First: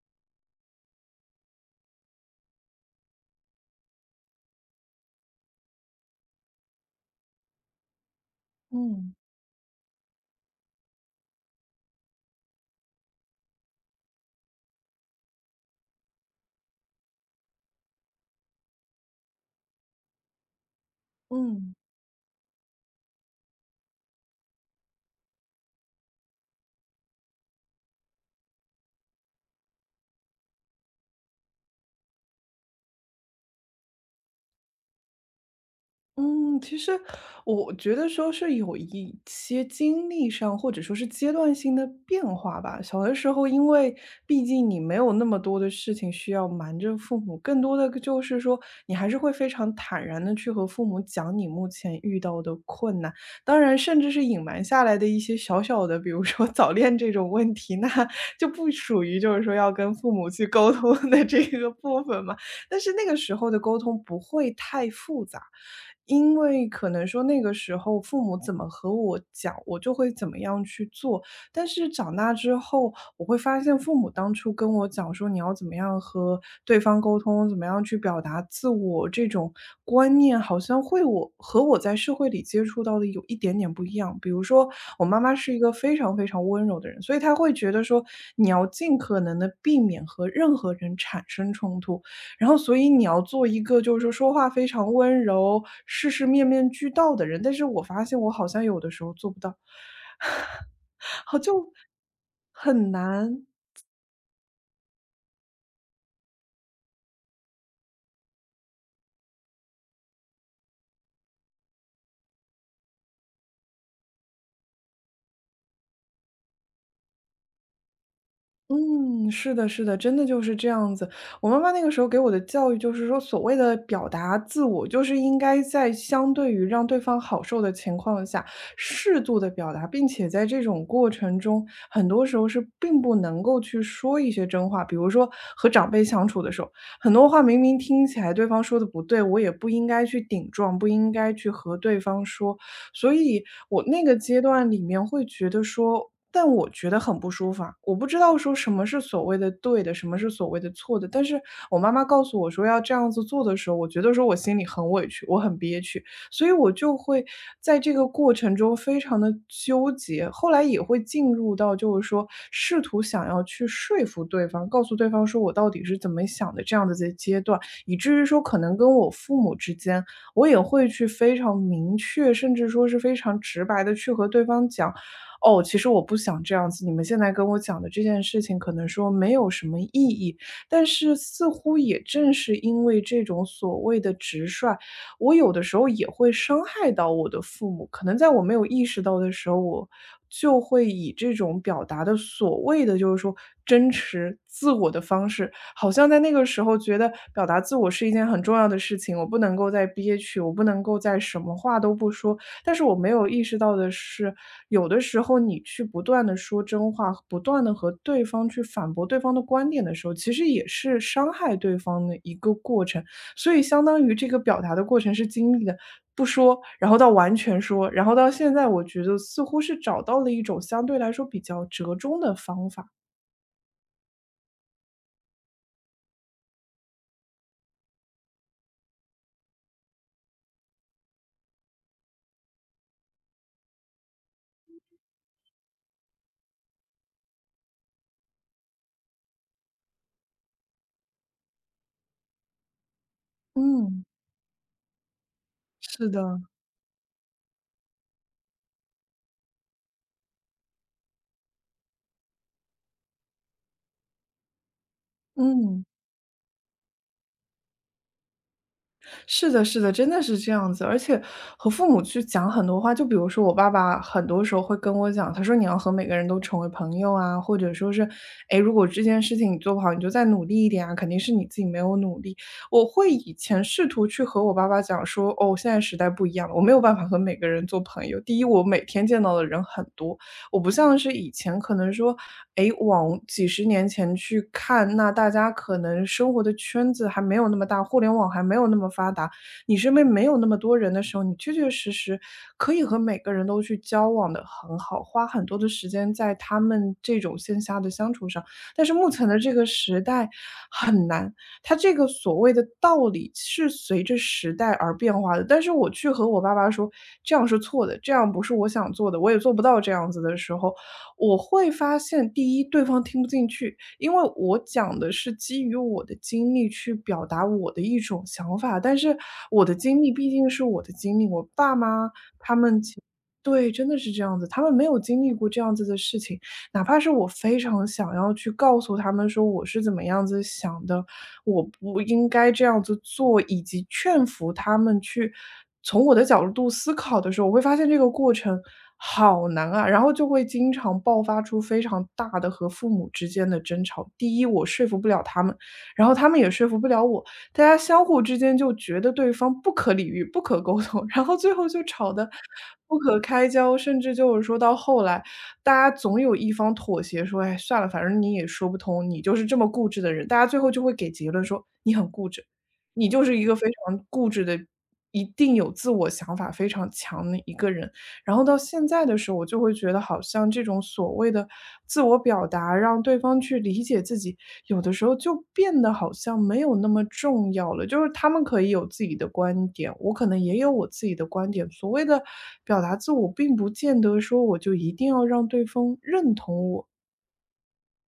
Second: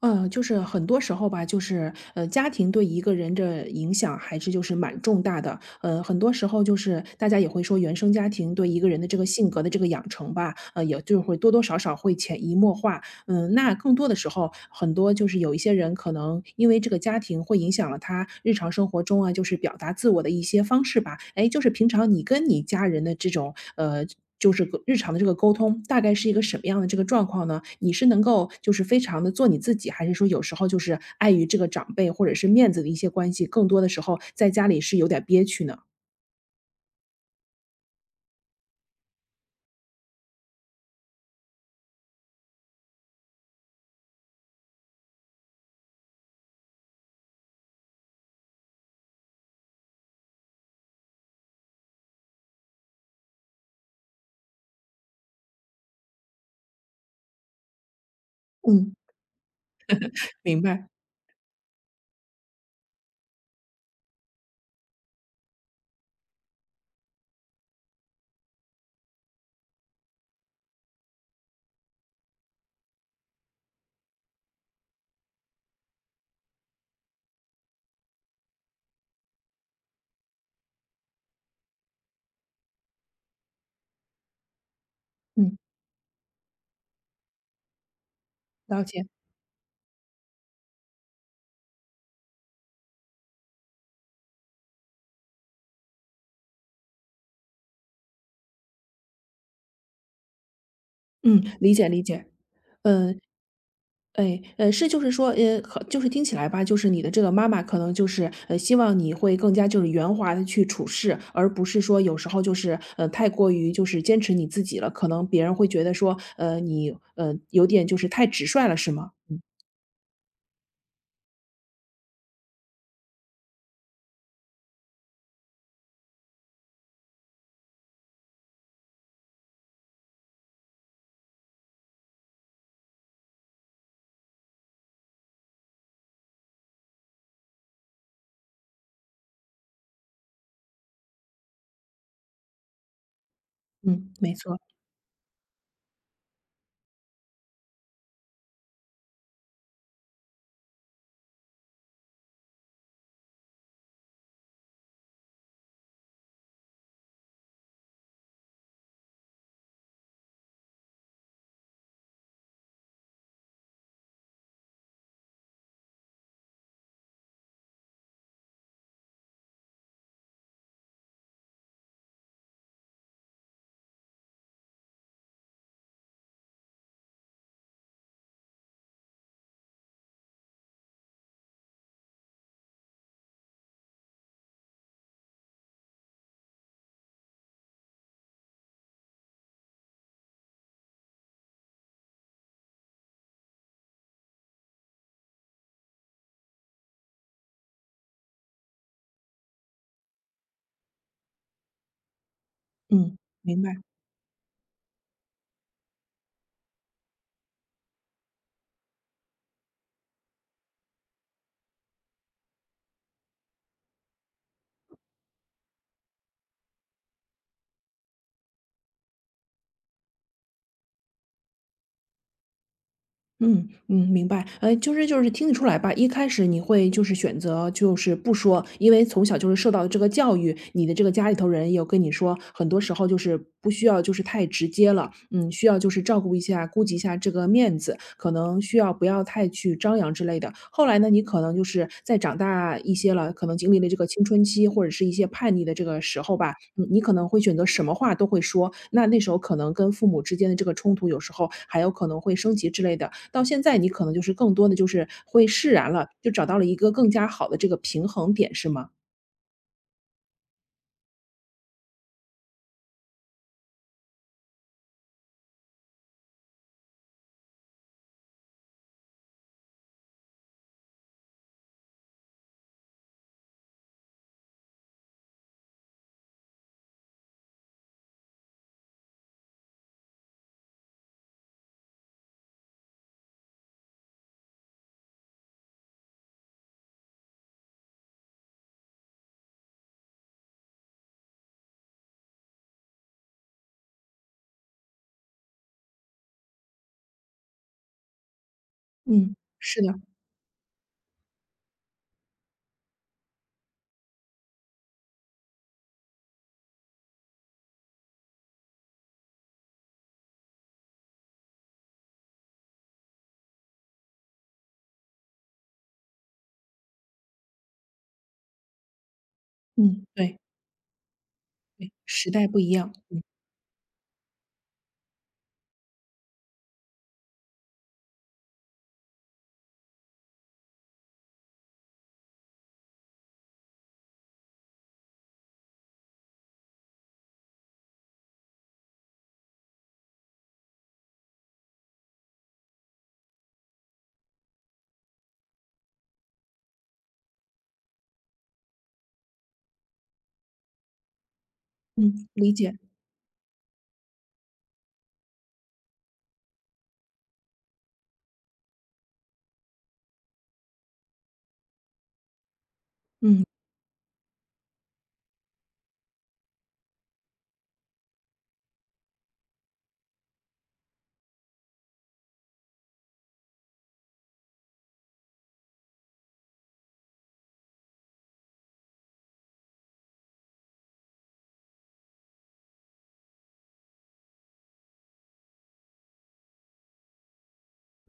嗯，就是很多时候吧，家庭对一个人的影响还是就是蛮重大的。很多时候就是大家也会说，原生家庭对一个人的嗯这个性格的这个养成吧，也就会多多少少会潜移默化，嗯，那更多的时候，很多就是有一些人可能因为这个家庭会影响了他日常生活中啊，就是表达自我的一些方式吧。哎，就是嗯，平常你跟你家人的这种,就是个日常的这个沟通，大概是一个什么样的这个状况呢？你是能够就是非常的做你自己，还是说有时候就是碍于这个长辈或者是面子的一些关系，更多的时候在家里是有点憋屈呢？嗯，其实我觉得说是有一些经历上，或者说是阶段性的变化吧。小的时候，因为毕竟你没有那么多的事情需要瞒着父母，更多的就是说，你还是会非常坦然的去和父母讲你目前遇到的困难。当然，甚至是隐瞒下来的一些小小的，比如说早恋这种问题，那 就不嗯，属于就是说要跟父母去明沟白。通的这个部分嘛。但是那个时候的沟通不会太复杂。因为可能说那个时候父母怎么和我讲，我就会怎么样去做。但是长大之后，我会发现父母当初跟我讲说你要怎么样和对方沟通，怎么样去表达自我这种观念，好像会我和我在社会里接触到的有一点点不一样。比如说，我妈妈是嗯，一个非常非常温柔的人，所以她会觉得说你要了尽解。可能的避免和任何人产生冲突。然后所以你要做一个就是说说话非常温柔、事事面面俱到的人，但是我发现我好像有的时候做不到，好嗯，就理解理解。很嗯，难。哎，是就是说，可就是听起来吧，就是你的这个妈妈可能就是，希望你会更加就是圆滑的去处事，而不是说有时候就是，太过于就是坚持你自己了，可能别人会觉得说，你，有点就是太直率了，是吗？嗯，嗯。是的，是的，真的就是这样子。我妈妈那个时候给我的教育就是说，所谓的表达自我，就是应该在相对于让对方好受的情况下，适度的表达，并且在这种过程中，很多时候是并不能够去说一些真话。比如说和长辈相处的时候，很多话明明听起来对方说的不对，我也不应该去顶撞，不应该去和对方说。所以我那嗯，个没阶错。段里面会觉得说，但我觉得很不舒服啊，我不知道说什么是所谓的对的，什么是所谓的错的。但是我妈妈告诉我说要这样子做的时候，我觉得说我心里很委屈，我很憋屈，所以我就会在这个过程中非常的纠结。后来也会进入到就是说试图想要去说服对方，告诉对方说我到底是怎么想的这样的阶段，以至于说可能跟我父母之间我也会去非常明确，甚至说是非常直白的去和对方讲："哦，其实我不想这样子，你们现在跟我讲的这件事情可能说没有什么意义。"但是似乎也正是因为这种所谓的直率，我有的时候也会伤害到我的父母。可能在我没有意识到的时候，我就会以这种表达的所谓的就是说真实自我的方式好像在那个时候觉得表达自我是一件很重要的事情，我不能够再憋屈，我不能够再什么话都不说。但是我没嗯，有意识明到白。的是，有的时候你去不断的说真话，不断的和对方去反驳对方的观点的时候，其实也是伤害对方的一个过程。所以相当于这个表达的过程是经历的不说，然后到完全说，然后到现在我觉得似乎是找到了一种相对来说比较折中的方法。嗯嗯，明白。就是听得出来吧，一开始你会就是选择就是不说，因为从小就是受到这个教育，你的这个家里头人也有跟你说，很多时候就是不需要就是太直接了，嗯，需要就是照顾一下，顾及一下这个面子，可能需要不要太去张扬之类的。后来呢，你可能就是在长大一些了，可能经历了这嗯，个青春期或者是一些叛逆的这个是时候的，吧，嗯，你可能会选择什么话都会说，那那时候可能跟父母之间的这个冲突，有时候还有可能会升级之类的。到现在你可能就是更多的就是会释嗯。然了，就找到了一个更加好的这个平衡点，是吗？是的，是的，真的是这样子。而且和父母去讲很多话，就比如说我爸爸很多时候会跟我讲，他说你要和每个人都成为朋友啊，或者说是，哎，如果这件事情你做不好，你就再努力一点啊，肯定是你自己没有努力。我会以前试图去和我爸爸讲说，哦，现在时代不一样了，我没有办法和每个人做朋友。第一，我每天见到的人很多；我不像是以前可能说，诶，往几十年前去看，那大家可能生活的圈子还没有那么大，互联网还没有那么发达，你身边没有那么多人的时候，你确确实实可以和每个人都去交往的很好，花很多的时间在他们这种线下的相处上。但是目前嗯，的这个是的。时代很难，它这个所谓的道理是随着时代而变化的。但是我去和我爸爸说这样是错的，这样不是我想做的，我也做不到这样子的时候，我会发现，第一，对方听不进去，因为我讲的是基于我的经历去表达我的一种想法，但是我的经嗯，历毕对，竟是我的经历，我爸妈时代不一样。嗯对，真的是这样子，他们没有经历过这样子的事情，哪怕是我非常想要去告诉他们说我是怎么样子想的，我不应该这样子做，以及劝服他们去从我的角度思考的时候，我会发现这个过程好难啊，然后就会经常爆发出非常大的和父母之间的争吵。第一，我说服不了他们，然后他们也说服不了我。大家相互之间就觉得对方不可理喻、不可沟通，然后最后就吵嗯，得理解。不可开交，甚至就是说到后来，大家总有一方妥协说："哎，算了，反正你也说不通，你就是这么固执的人。"大家最后就会给结论说："你很固执，你就是嗯。一个非常固执的，一定有自我想法非常强的一个人。"然后到现在的时候，我就会觉得好像这种所谓的自我表达，让对方去理解自己，有的时候就变得好像没有那么重要了。就是他们可以有自己的观点，我可能也有我自己的观点。所谓的表达自我，并不见得说我就一定要让对方认同我。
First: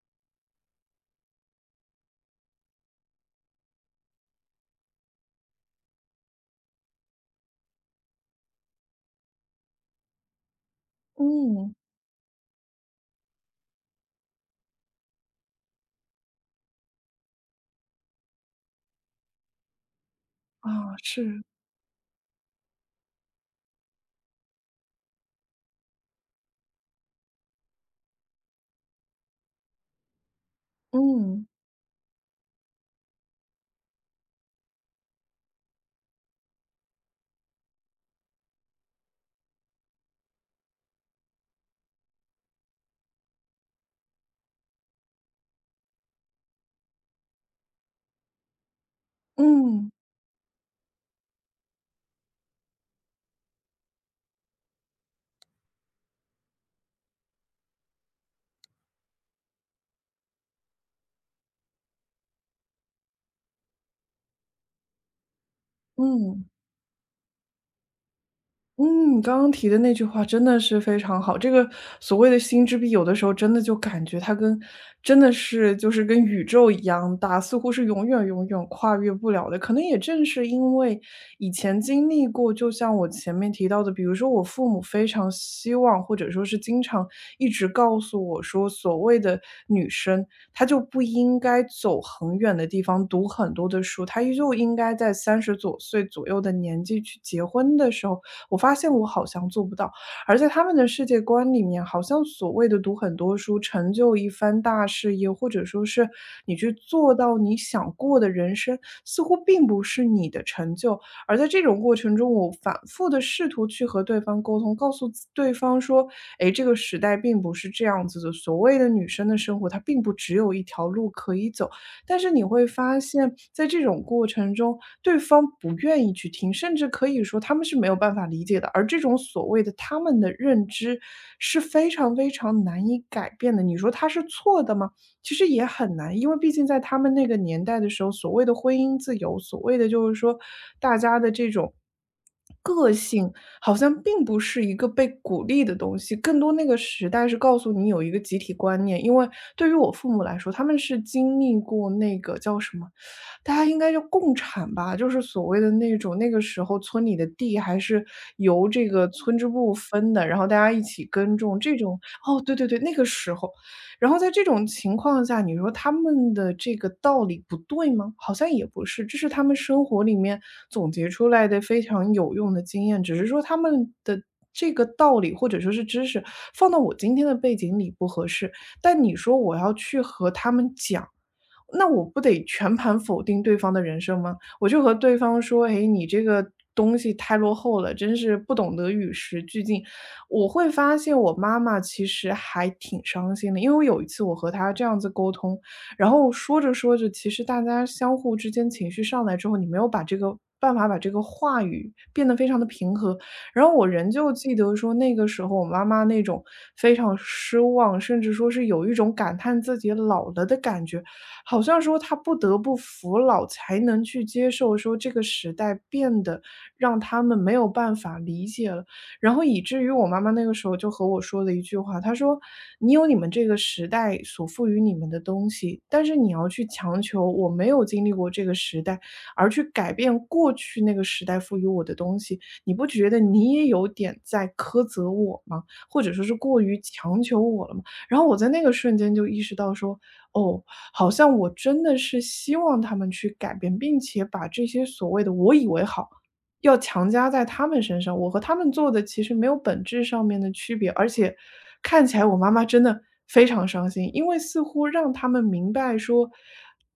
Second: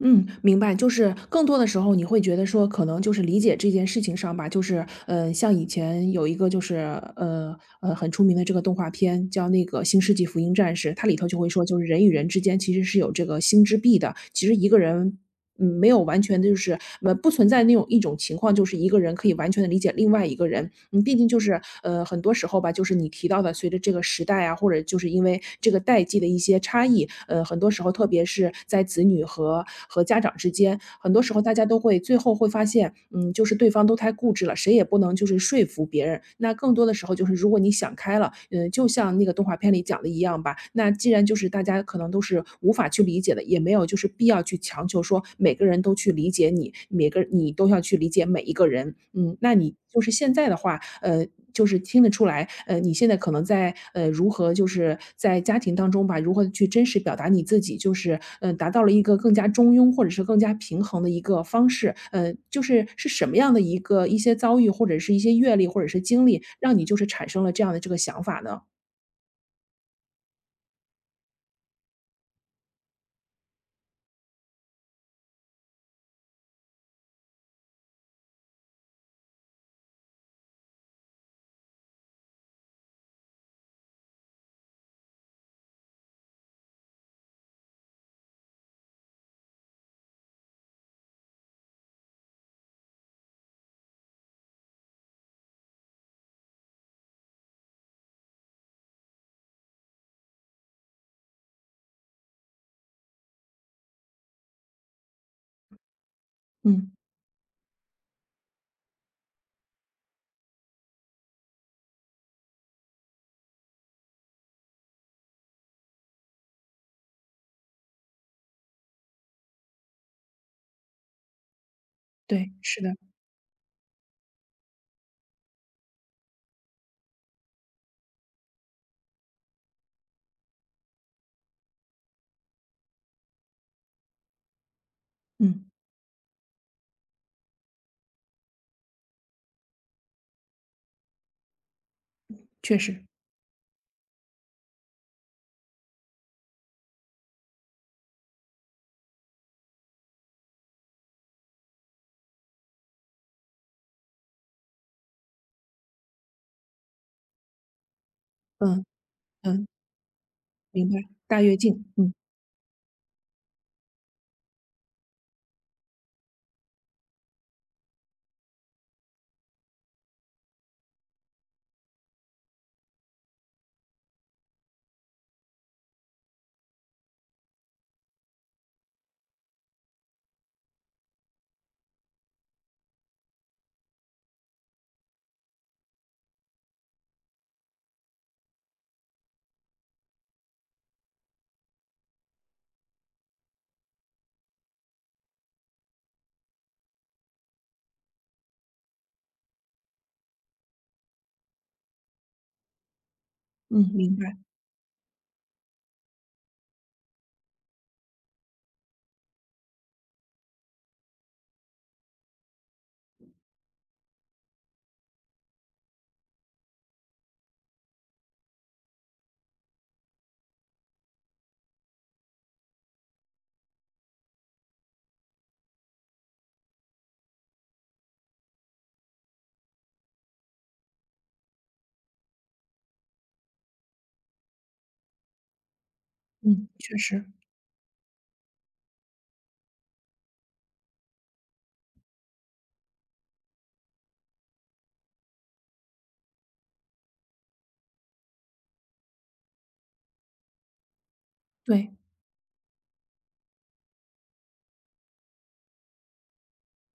嗯，明白。就是更多的时候，你会觉得说，可能就是理解这件事情上吧，就是，像以前有一个就是，呃很出名的这个动画片，叫那个《新世纪福音战士》，它里头就会说，嗯，就是人与人之间其实是有这个心之壁的。其实一个人嗯，没有完全的不存在那种一种情况，就是一个人可以完全的理解另外一个人。啊，嗯，毕竟就是，是，很多时候吧，就是你提到的，随着这个时代啊，或者就是因为这个代际的一些差异，很多时候特别是在子女和家长之间，很多时候嗯，大家都会最后会发现，嗯，就是对方都太固执了，谁也不能就是说服别人。那更多的时候就是如果你想开了，嗯，就像那个动画片里讲的一样吧，那既然就是大家可能都是无法去理解的，也没有就是必要去强求说每个人都去理解你，每个你都要去理解每一个人。嗯，那你嗯，就是现在的话，就是听得出来，你现在可能在如何就是在家庭当中吧，如何去真实表达你自己，就是达到了一个更加中庸或者是更加平衡的一个方式。就是是什么样的一个一些遭遇或者是一些阅历或者是经历，嗯。让你就是产生了这样的这个想法呢？嗯，你刚刚提的那句话真的是非常好。这个所谓的心之壁，有的时候真的就感觉它跟真的是就是跟宇宙一样大，似乎是永远永远跨越不了的。可能也正是因为以前经历过，就像我前面提到的，比如说我父母非常希望，或者说是经常一直告诉我说，所谓的女生，她就不应该走很远的地方读很多的书，她就应该在三十岁左右的年纪去结婚的时候。我发现我好像做不到。而在他们的世界观里面，好像所谓的读很多书、成就一番大事业，或者说是你去嗯，做到你想过的人生，似乎并不是你的成就。而在这种过程中，我反复的试图去和对方沟通，告诉对方说："诶，这个时代并不是这样子的，所谓的女生的生活，它并不只有一条路可以走。"但是你对，会是的。发现在这种过程中，对方不愿意去听，甚至可以说他们是没有办法理解的。而这种所谓的他们的认知是非常非常难以改变的。你说他是错的吗？其实也嗯，很难，因为毕竟在他们那个年代的时候，所谓的婚姻自由，所谓的就是说大家的这种。确实。性好像并不是一个被鼓励的东西，更多那个时代是告诉你有一个集体观念。因为对于我父母来说，他们是经历过那个叫什么，大家应该叫共产吧，就是所谓的那种那个时候村里的地还是由嗯。这个村支嗯，部分的，然后大家一明白。起耕大跃种这进。种。嗯。哦，对对对，那个时候然后在这种情况下，你说他们的这个道理不对吗？好像也不是，这是他们生活里面总结出来的非常有用的经验，只是说他们的这个道理或者说是知识放到我今天的背景里不合适。但你说我要去和他们讲，那我不得全盘否定对方的人生吗？我就和对方说："哎，你这个东西太落后了，真是不懂得与时俱进。"我会发现我妈妈其实还挺伤心的，因为我有一次我和她这样子沟通，然后说着说着，其实大家相互之间情绪上来之后，你没有把这个办法把这个话语变得非常的平和。然后我嗯，仍明旧白。记得说那个时候我妈妈那种非常失望，甚至说是有一种感叹自己老了的感觉，好像说她不得不服老才能去接受说这个时代变得让他们没有办法理解了。然后以至于我妈妈那个时候就和我说了一句话，她说："你有你们这个时代所赋予你们的东西，但是你要去强求我没有经历过这个时代，而去改变过去那个时代赋予我的东西，你不觉得你也有点在苛责我吗？或者说是过嗯，于确强实。求我了吗？"然后我在那个瞬间就意识到说，哦，好像我真的是希望他们去改变，并且把这些所谓的我以为好，要强加在他们身上，我和他们做的其实没有本质上面的区别，而且对。看起来我妈妈真的非常伤心，因为似乎让他们明白说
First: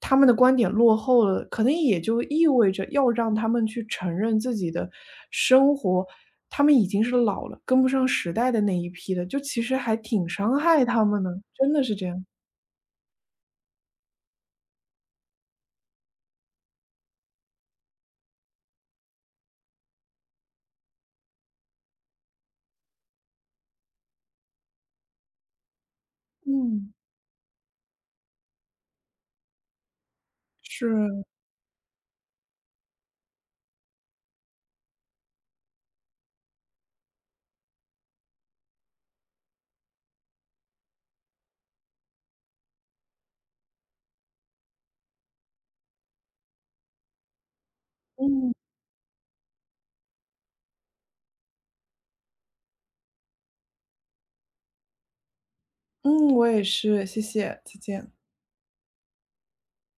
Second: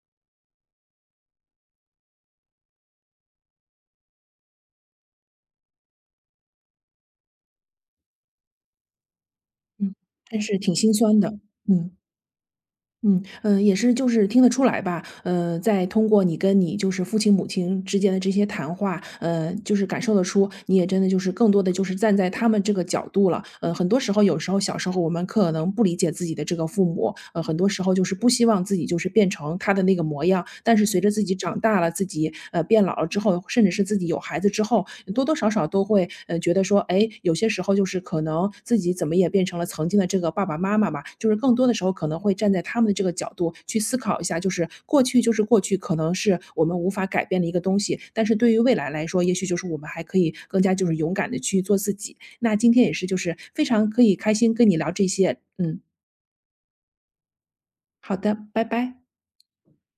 他们的观点落后了，可能也就意味着要让他们去承认自己的生活，他们已经是老了，跟不上时代的那一批了，就其实嗯，还挺真是伤挺害心他酸们的，的。真的嗯。是这样。嗯。嗯，也是，就是听得出来吧，在通过你跟你就是父亲母亲之间的这些谈话，就是感受得出，你也真的就是更多的就是站在他们这个角度了，很多时候有时候小时候我们可能不理解自己的这个父嗯，母，很多时候就是不希望自己就是变成他的那个模样，但是随着自是，己长大了，自己变老了之后，甚至是自己有孩子之后，多多少少都会，嗯，觉得说，哎，有些时候就是可能自己怎么也变成了曾经的这个爸爸妈妈嘛，就是更多的时候可能会站在他们的这个角度去思考一下，就是过去就是过去，可能是我们无法改变的一个东西，但是对嗯，于未来来说，也许就是我们还可以更加就是勇敢的去做自己。那今天也是就是非常可以开心跟你聊这些。嗯，嗯，我也是，谢谢，再见。好的，拜拜。